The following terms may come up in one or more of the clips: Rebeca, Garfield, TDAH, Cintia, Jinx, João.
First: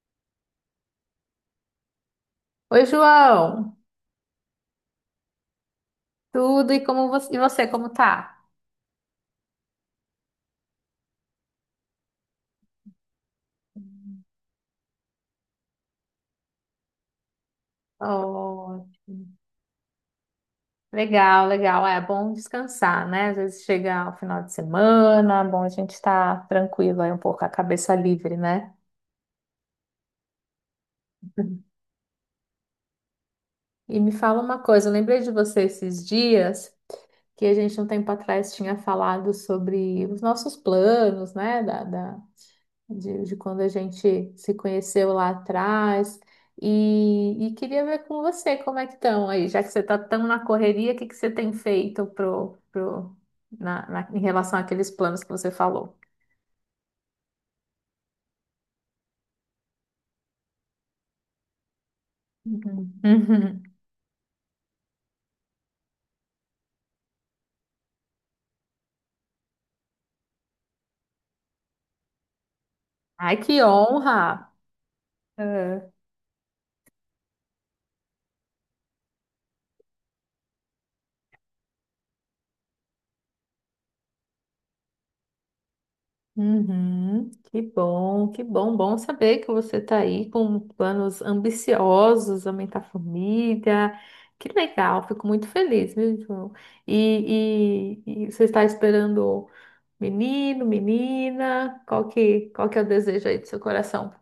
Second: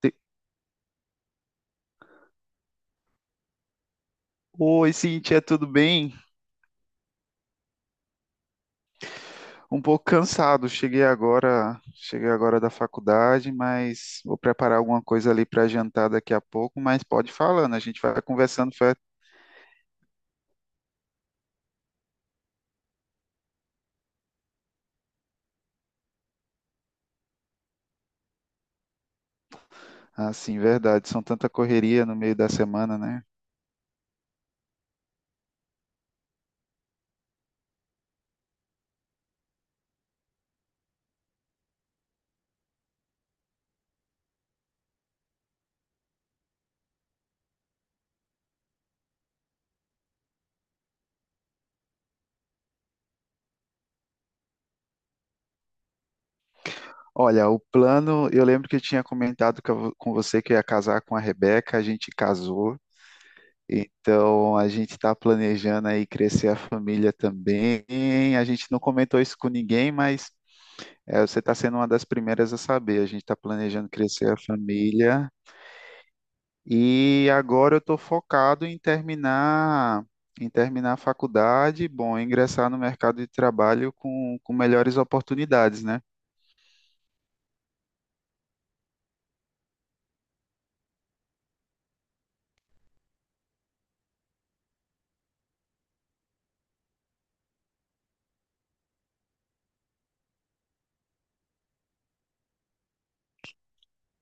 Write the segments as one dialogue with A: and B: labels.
A: Te-
B: Oi, João.
A: Oi, Cintia, tudo bem?
B: Tudo. E como você, e você, como tá?
A: Um pouco cansado. Cheguei agora da faculdade, mas vou preparar alguma coisa ali para jantar daqui a pouco, mas pode ir falando, a gente vai conversando.
B: Ótimo. Legal, legal. É bom descansar, né? Às vezes chega o final de semana, é bom a gente estar tranquilo aí um pouco, a cabeça livre, né?
A: Verdade, são tanta correria no meio da semana, né?
B: E me fala uma coisa, eu lembrei de você esses dias que a gente um tempo atrás tinha falado sobre os nossos planos, né? De quando a gente se conheceu lá atrás. E queria ver com você como é que estão aí, já que você está tão na correria, o que que você tem feito em relação àqueles planos que você falou?
A: Olha, o plano, eu lembro que eu tinha comentado com você que eu ia casar com a Rebeca, a gente casou.
B: Uhum. Uhum.
A: Então, a gente está planejando aí crescer a família também. A gente não comentou isso com ninguém, mas é, você está sendo uma das primeiras a saber. A gente
B: Ai,
A: está
B: que
A: planejando crescer a
B: honra!
A: família e agora eu estou focado em terminar a faculdade, bom, ingressar no mercado de trabalho com melhores oportunidades, né?
B: Uhum, que bom, bom saber que você está aí com planos ambiciosos, aumentar a família. Que legal, fico muito feliz, viu, João? E você está esperando menino, menina? Qual que é o desejo aí do seu coração?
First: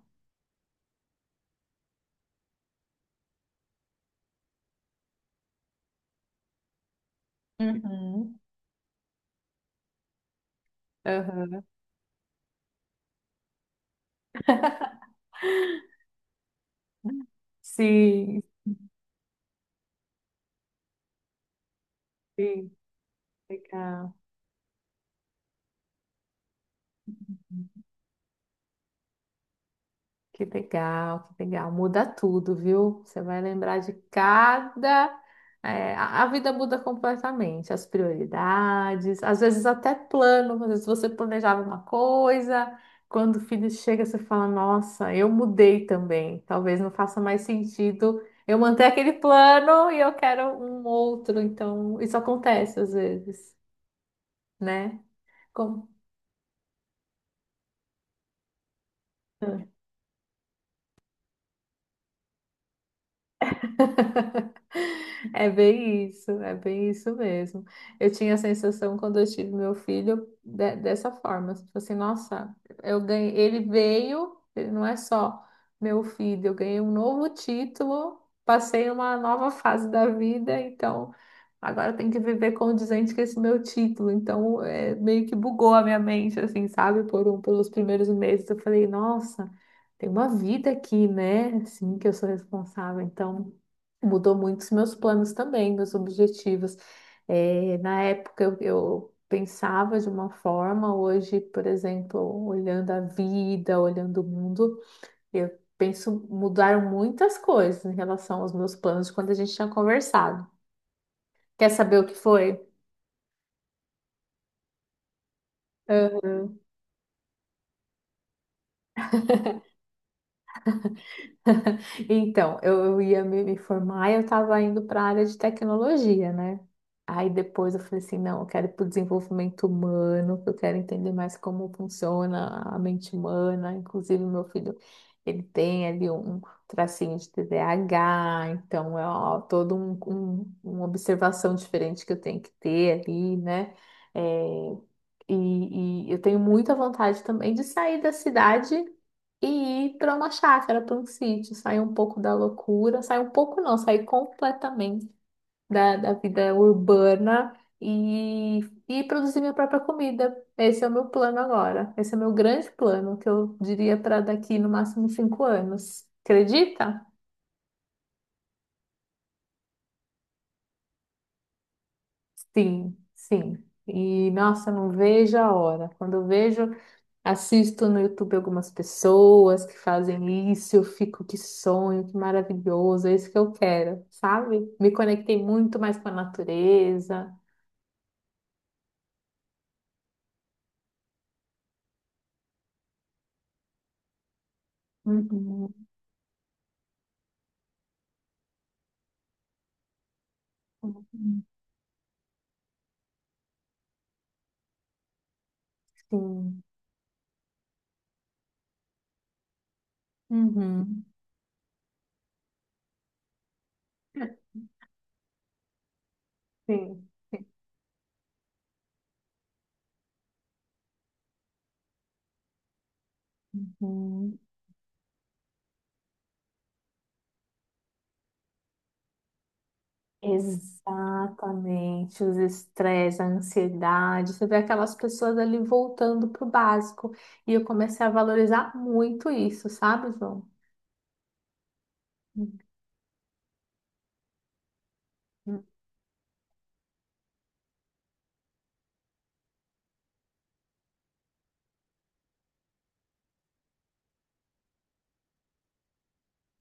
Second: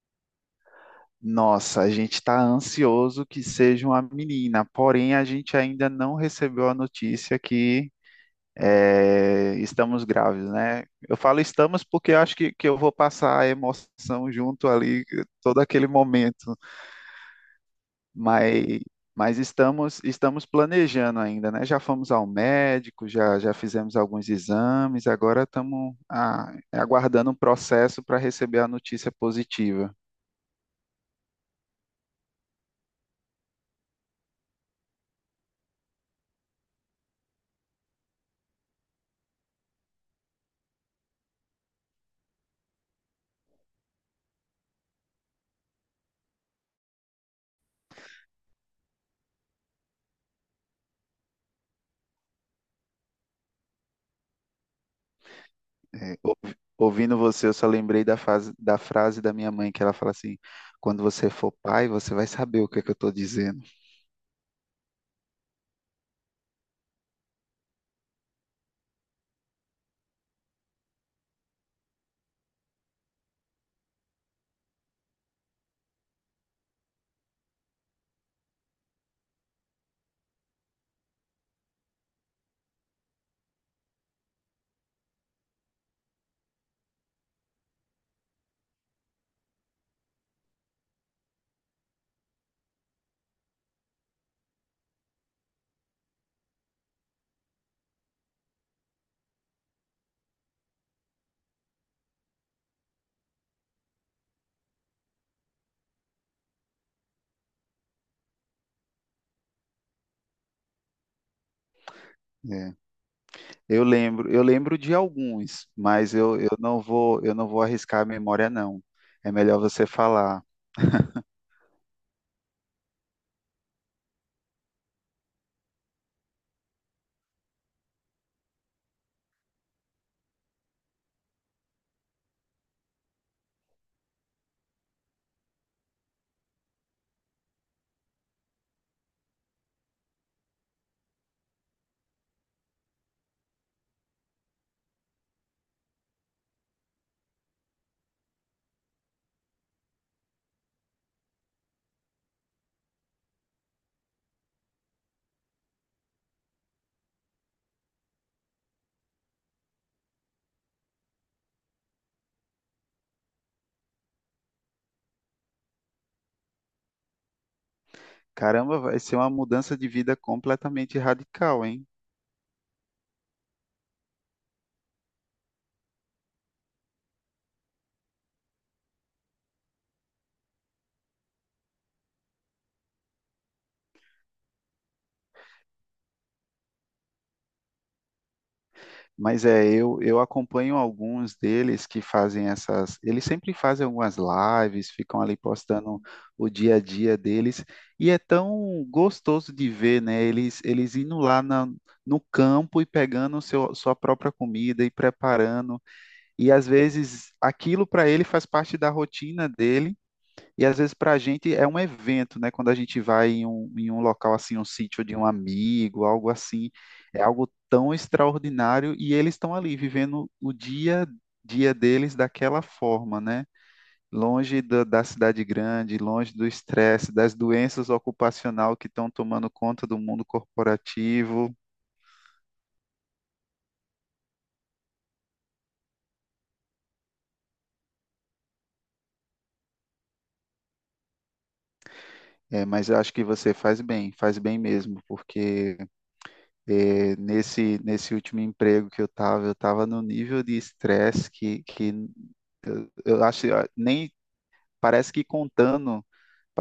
A: Nossa, a gente está ansioso que seja uma menina, porém a gente ainda não recebeu a notícia que
B: Uhum,
A: é, estamos grávidos, né? Eu falo
B: aham.
A: estamos porque eu acho que eu vou passar a emoção junto ali, todo aquele momento.
B: Sim,
A: mas, mas estamos planejando ainda, né? Já fomos ao
B: sim,
A: médico, já fizemos
B: legal.
A: alguns exames, agora estamos aguardando um processo para receber a notícia positiva.
B: Que legal, que legal. Muda tudo, viu? Você vai lembrar de cada. É, a vida muda completamente, as prioridades, às vezes até plano. Às vezes você planejava uma coisa, quando o filho chega, você fala: "Nossa, eu mudei também. Talvez não faça mais sentido eu manter aquele plano e eu quero um outro". Então, isso acontece às vezes, né? Como?
A: É, ou- Ouvindo você, eu só lembrei da frase da minha mãe, que ela fala assim: quando você for pai, você vai saber o que é que eu estou dizendo.
B: É bem isso mesmo. Eu tinha a sensação quando eu tive meu filho de- dessa forma, tipo assim, nossa, eu ganhei, ele veio, ele não é só meu filho, eu ganhei um novo título, passei uma nova fase da vida, então agora eu tenho que viver condizente com esse meu título. Então, é, meio que bugou a minha mente, assim, sabe? Pelos primeiros meses eu falei, nossa, tem uma vida aqui, né? Assim, que eu sou responsável, então mudou muito os meus planos também, meus objetivos. Na época eu pensava de uma forma, hoje, por exemplo, olhando a vida, olhando o mundo, eu penso, mudaram muitas coisas em relação aos meus planos de quando a gente tinha conversado. Quer saber o que foi?
A: É. Eu lembro de alguns, mas eu não vou arriscar a memória, não. É melhor você falar.
B: Então, eu ia me formar e eu estava indo para a área de tecnologia, né? Aí depois eu falei assim, não, eu quero ir para o desenvolvimento humano, que eu quero entender mais como funciona a mente humana. Inclusive, meu filho, ele tem ali um tracinho de T D A H, então é ó, uma observação diferente que eu tenho que ter ali, né? É, e eu tenho muita vontade também de sair da cidade e ir para uma chácara, para um sítio, sair um pouco da loucura, sair um pouco não, sair completamente da vida urbana e, e produzir minha própria comida. Esse é o meu plano agora. Esse é o meu grande plano, que eu diria para daqui no máximo 5 anos. Acredita?
A: Caramba, vai ser uma mudança de vida completamente radical, hein?
B: Sim, sim. E nossa, não vejo a hora. Quando eu vejo. Assisto no YouTube algumas pessoas que fazem isso, eu fico, que sonho, que maravilhoso, é isso que eu quero, sabe? Me conectei muito mais com a natureza.
A: Mas é, eu acompanho alguns deles que fazem essas. Eles sempre fazem algumas lives, ficam ali
B: Uhum.
A: postando o dia a dia deles. E é tão gostoso de ver, né? Eles indo
B: Uhum.
A: no campo e pegando sua própria comida e preparando. E
B: Sim.
A: às vezes aquilo para ele faz parte da rotina dele. E às vezes
B: Uhum.
A: para a gente é um evento, né? Quando a gente vai em um local assim, um sítio de um amigo, algo assim,
B: Sim.
A: é algo tão extraordinário e eles estão ali vivendo o dia a dia deles daquela forma, né?
B: Uhum.
A: Longe da cidade grande, longe do estresse, das doenças ocupacional que estão tomando conta do mundo corporativo.
B: Exatamente, os estresses, a ansiedade, você vê aquelas pessoas ali voltando pro básico. E eu comecei a valorizar muito isso, sabe, João?
A: É, mas eu acho que você faz bem mesmo, porque é, nesse último emprego que eu estava no nível de estresse que eu acho, nem parece que contando,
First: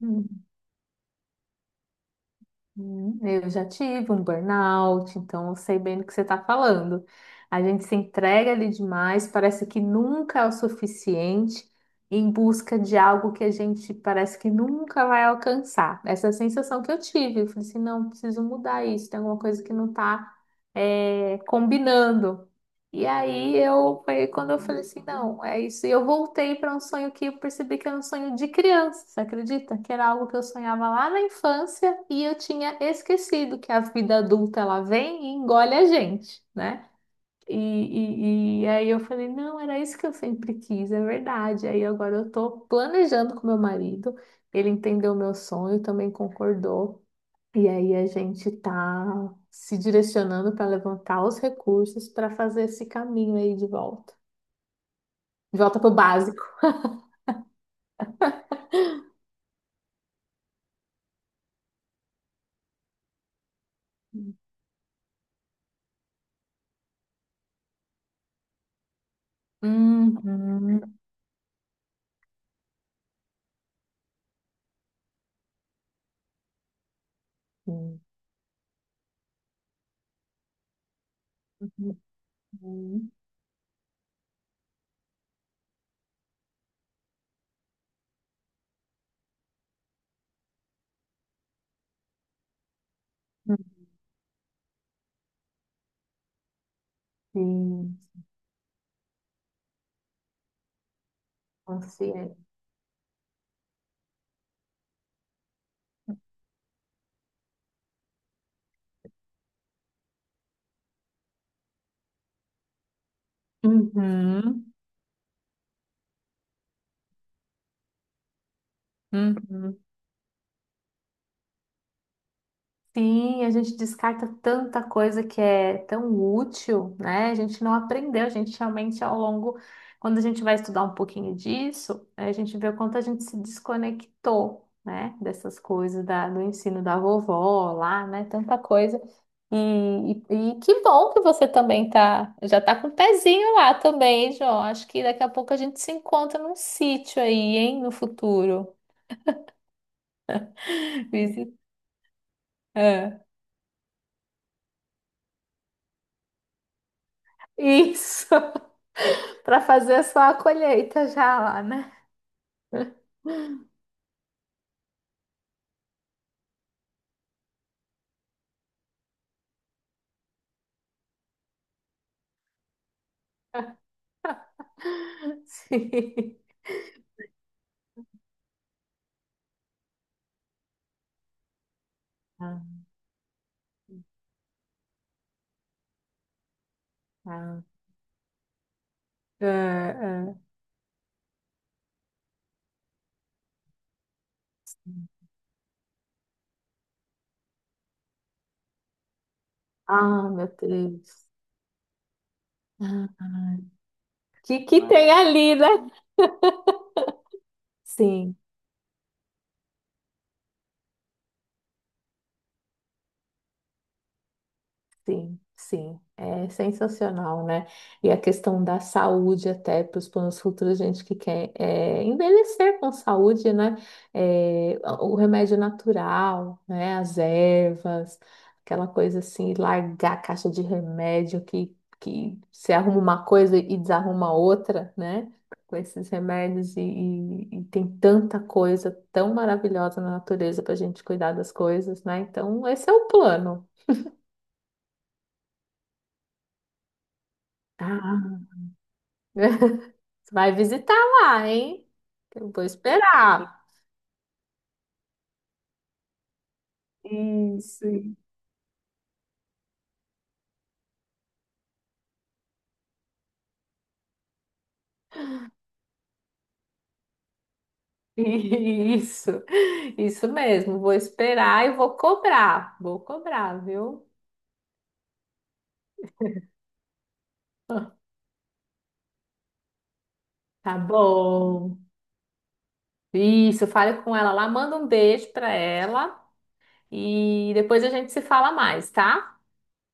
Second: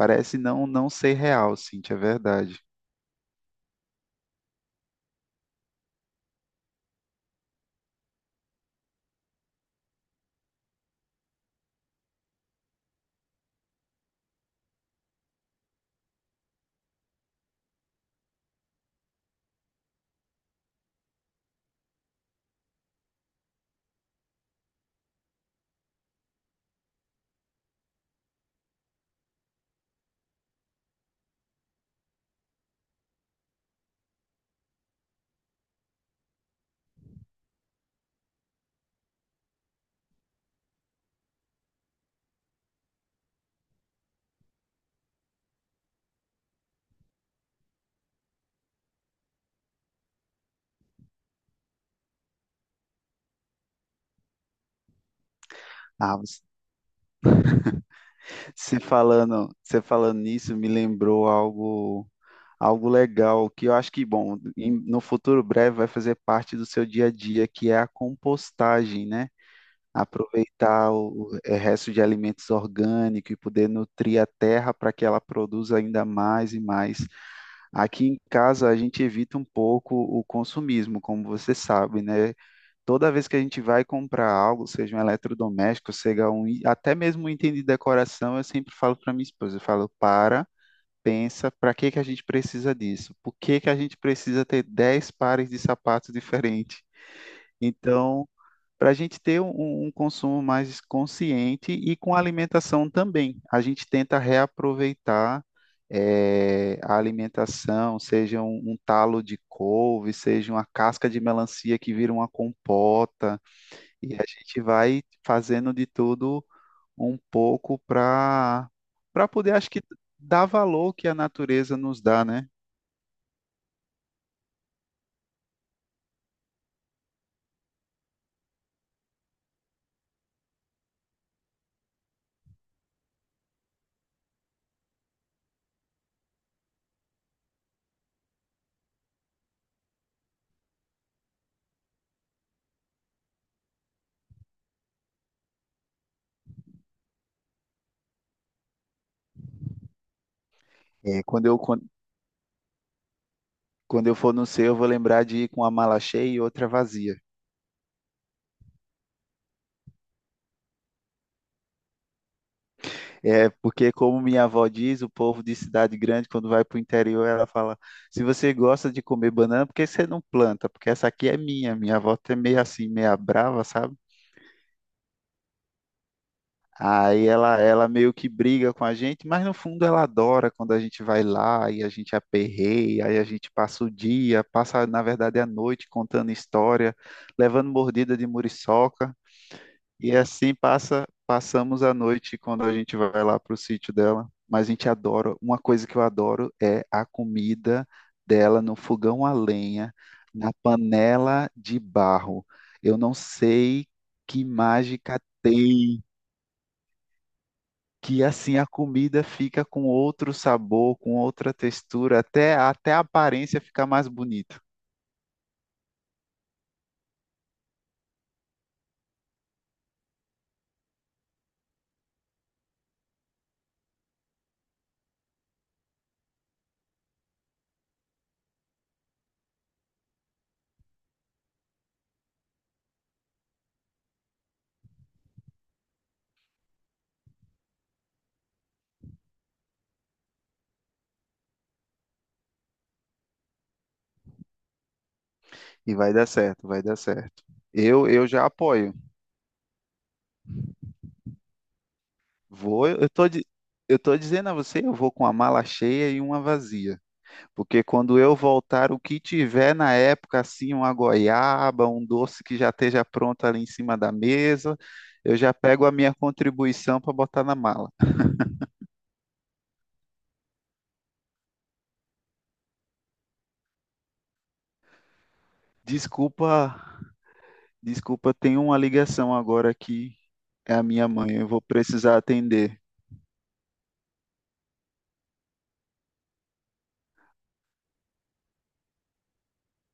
B: Uhum.
A: não ser real, Cintia, é verdade.
B: Eu já tive um burnout, então eu sei bem do que você está falando. A gente se entrega ali demais, parece que nunca é o suficiente em busca de algo que a gente parece que nunca vai alcançar. Essa é a sensação que eu tive, eu falei assim, não, preciso mudar isso, tem alguma coisa que não está combinando. E aí eu foi quando eu falei assim, não, é isso. E eu voltei para um sonho que eu percebi que era um sonho de criança, você acredita? Que era algo que eu sonhava lá na infância e eu tinha esquecido que a vida adulta ela vem e engole a gente, né? E aí eu falei, não, era isso que eu sempre quis, é verdade. Aí agora eu tô planejando com meu marido, ele entendeu o meu sonho, também concordou. E aí a gente tá se direcionando para levantar os recursos para fazer esse caminho aí de volta. De volta pro
A: Ah,
B: básico.
A: você falando nisso me lembrou algo legal que eu acho que, bom, no futuro breve vai fazer parte do seu dia a dia, que é a compostagem, né?
B: Uhum.
A: Aproveitar resto de alimentos orgânicos e poder nutrir a terra para que ela produza ainda mais e mais.
B: Uhum.
A: Aqui em casa a gente evita um pouco o consumismo, como você sabe, né?
B: Uhum.
A: Toda vez que a gente vai comprar algo, seja um eletrodoméstico, até mesmo um item de decoração, eu sempre falo para minha esposa, eu falo, para, pensa, para que que a gente precisa disso? Por que que a gente precisa ter 10 pares de sapatos diferentes?
B: Sim,
A: Então, para a gente ter um consumo mais consciente e com
B: consciente.
A: alimentação também, a gente tenta reaproveitar a alimentação, seja um talo de couve, seja uma casca de melancia que vira uma compota. E a gente
B: Uhum.
A: vai fazendo de tudo um pouco para para poder, acho
B: Uhum.
A: que, dar valor que a natureza nos dá, né?
B: Sim, a gente descarta tanta coisa que é tão útil, né? A gente não aprendeu, a gente realmente ao longo, quando a gente vai estudar um pouquinho disso, a gente vê o quanto a gente se desconectou, né? Dessas coisas do ensino da vovó lá, né? Tanta coisa. E que bom que você também tá, já tá com o pezinho lá também, hein, João. Acho que daqui a pouco a gente se encontra num sítio aí, hein? No futuro.
A: É,
B: Visi- Ah,
A: quando eu for no céu, eu vou lembrar de ir com uma mala cheia e outra vazia.
B: isso. Para fazer só a colheita já lá, né?
A: É, porque, como minha avó diz, o povo de cidade grande, quando vai para o interior, ela fala: se você gosta de comer banana, por que você não planta? Porque essa aqui é minha. Minha avó é meio assim, meia brava, sabe?
B: Sim.
A: Aí ela meio que briga com a gente, mas no fundo ela adora quando a gente vai lá e a gente
B: Ah,
A: aperreia, aí a gente passa o dia, passa na verdade a noite contando história,
B: ah.
A: levando mordida de muriçoca,
B: É,
A: e
B: é.
A: assim passa, passamos a noite quando a gente vai lá para o sítio dela. Mas a gente adora, uma coisa que eu adoro é a comida dela no fogão a lenha,
B: Ah, meu
A: na
B: Deus.
A: panela de barro. Eu
B: Ah,
A: não
B: ah.
A: sei que
B: Que tem
A: mágica
B: ali, né?
A: tem que
B: Sim.
A: assim a comida fica com outro sabor, com outra textura, até a aparência fica mais bonita.
B: Sim, sim, é sensacional, né? E a questão da saúde até para os planos futuros, gente que quer é envelhecer com saúde, né? É, o remédio natural, né? As ervas, aquela coisa assim, largar a caixa de remédio que se arruma uma coisa e desarruma outra, né? Com esses remédios e, e tem tanta coisa tão maravilhosa na natureza para a gente cuidar das coisas, né? Então, esse é o plano.
A: E vai dar certo, vai dar certo.
B: Ah.
A: Eu já apoio.
B: Você vai visitar lá, hein? Eu vou
A: Vou, eu tô, di-
B: esperar.
A: Eu tô dizendo a você, eu vou com a mala cheia e uma vazia. Porque
B: Isso,
A: quando eu voltar, o que tiver na época, assim, uma goiaba, um doce que já esteja pronto ali em cima da mesa, eu já pego a minha contribuição para botar na mala.
B: isso, isso mesmo. Vou esperar e vou cobrar. Vou cobrar, viu?
A: Desculpa Desculpa, tem uma ligação agora aqui. É
B: Tá
A: a minha mãe, eu vou
B: bom.
A: precisar atender.
B: Isso, fale com ela lá, manda um beijo pra ela e depois a gente se fala mais, tá?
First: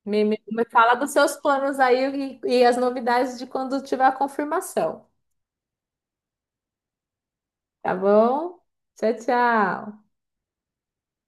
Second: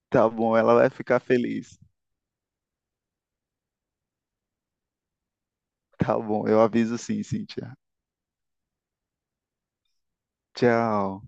A: Tá bom,
B: Me
A: ela vai
B: fala dos
A: ficar
B: seus planos
A: feliz.
B: aí e as novidades de quando tiver a confirmação,
A: Tá bom, eu aviso sim, Cíntia.
B: tá bom? Tchau, tchau.
A: Tchau.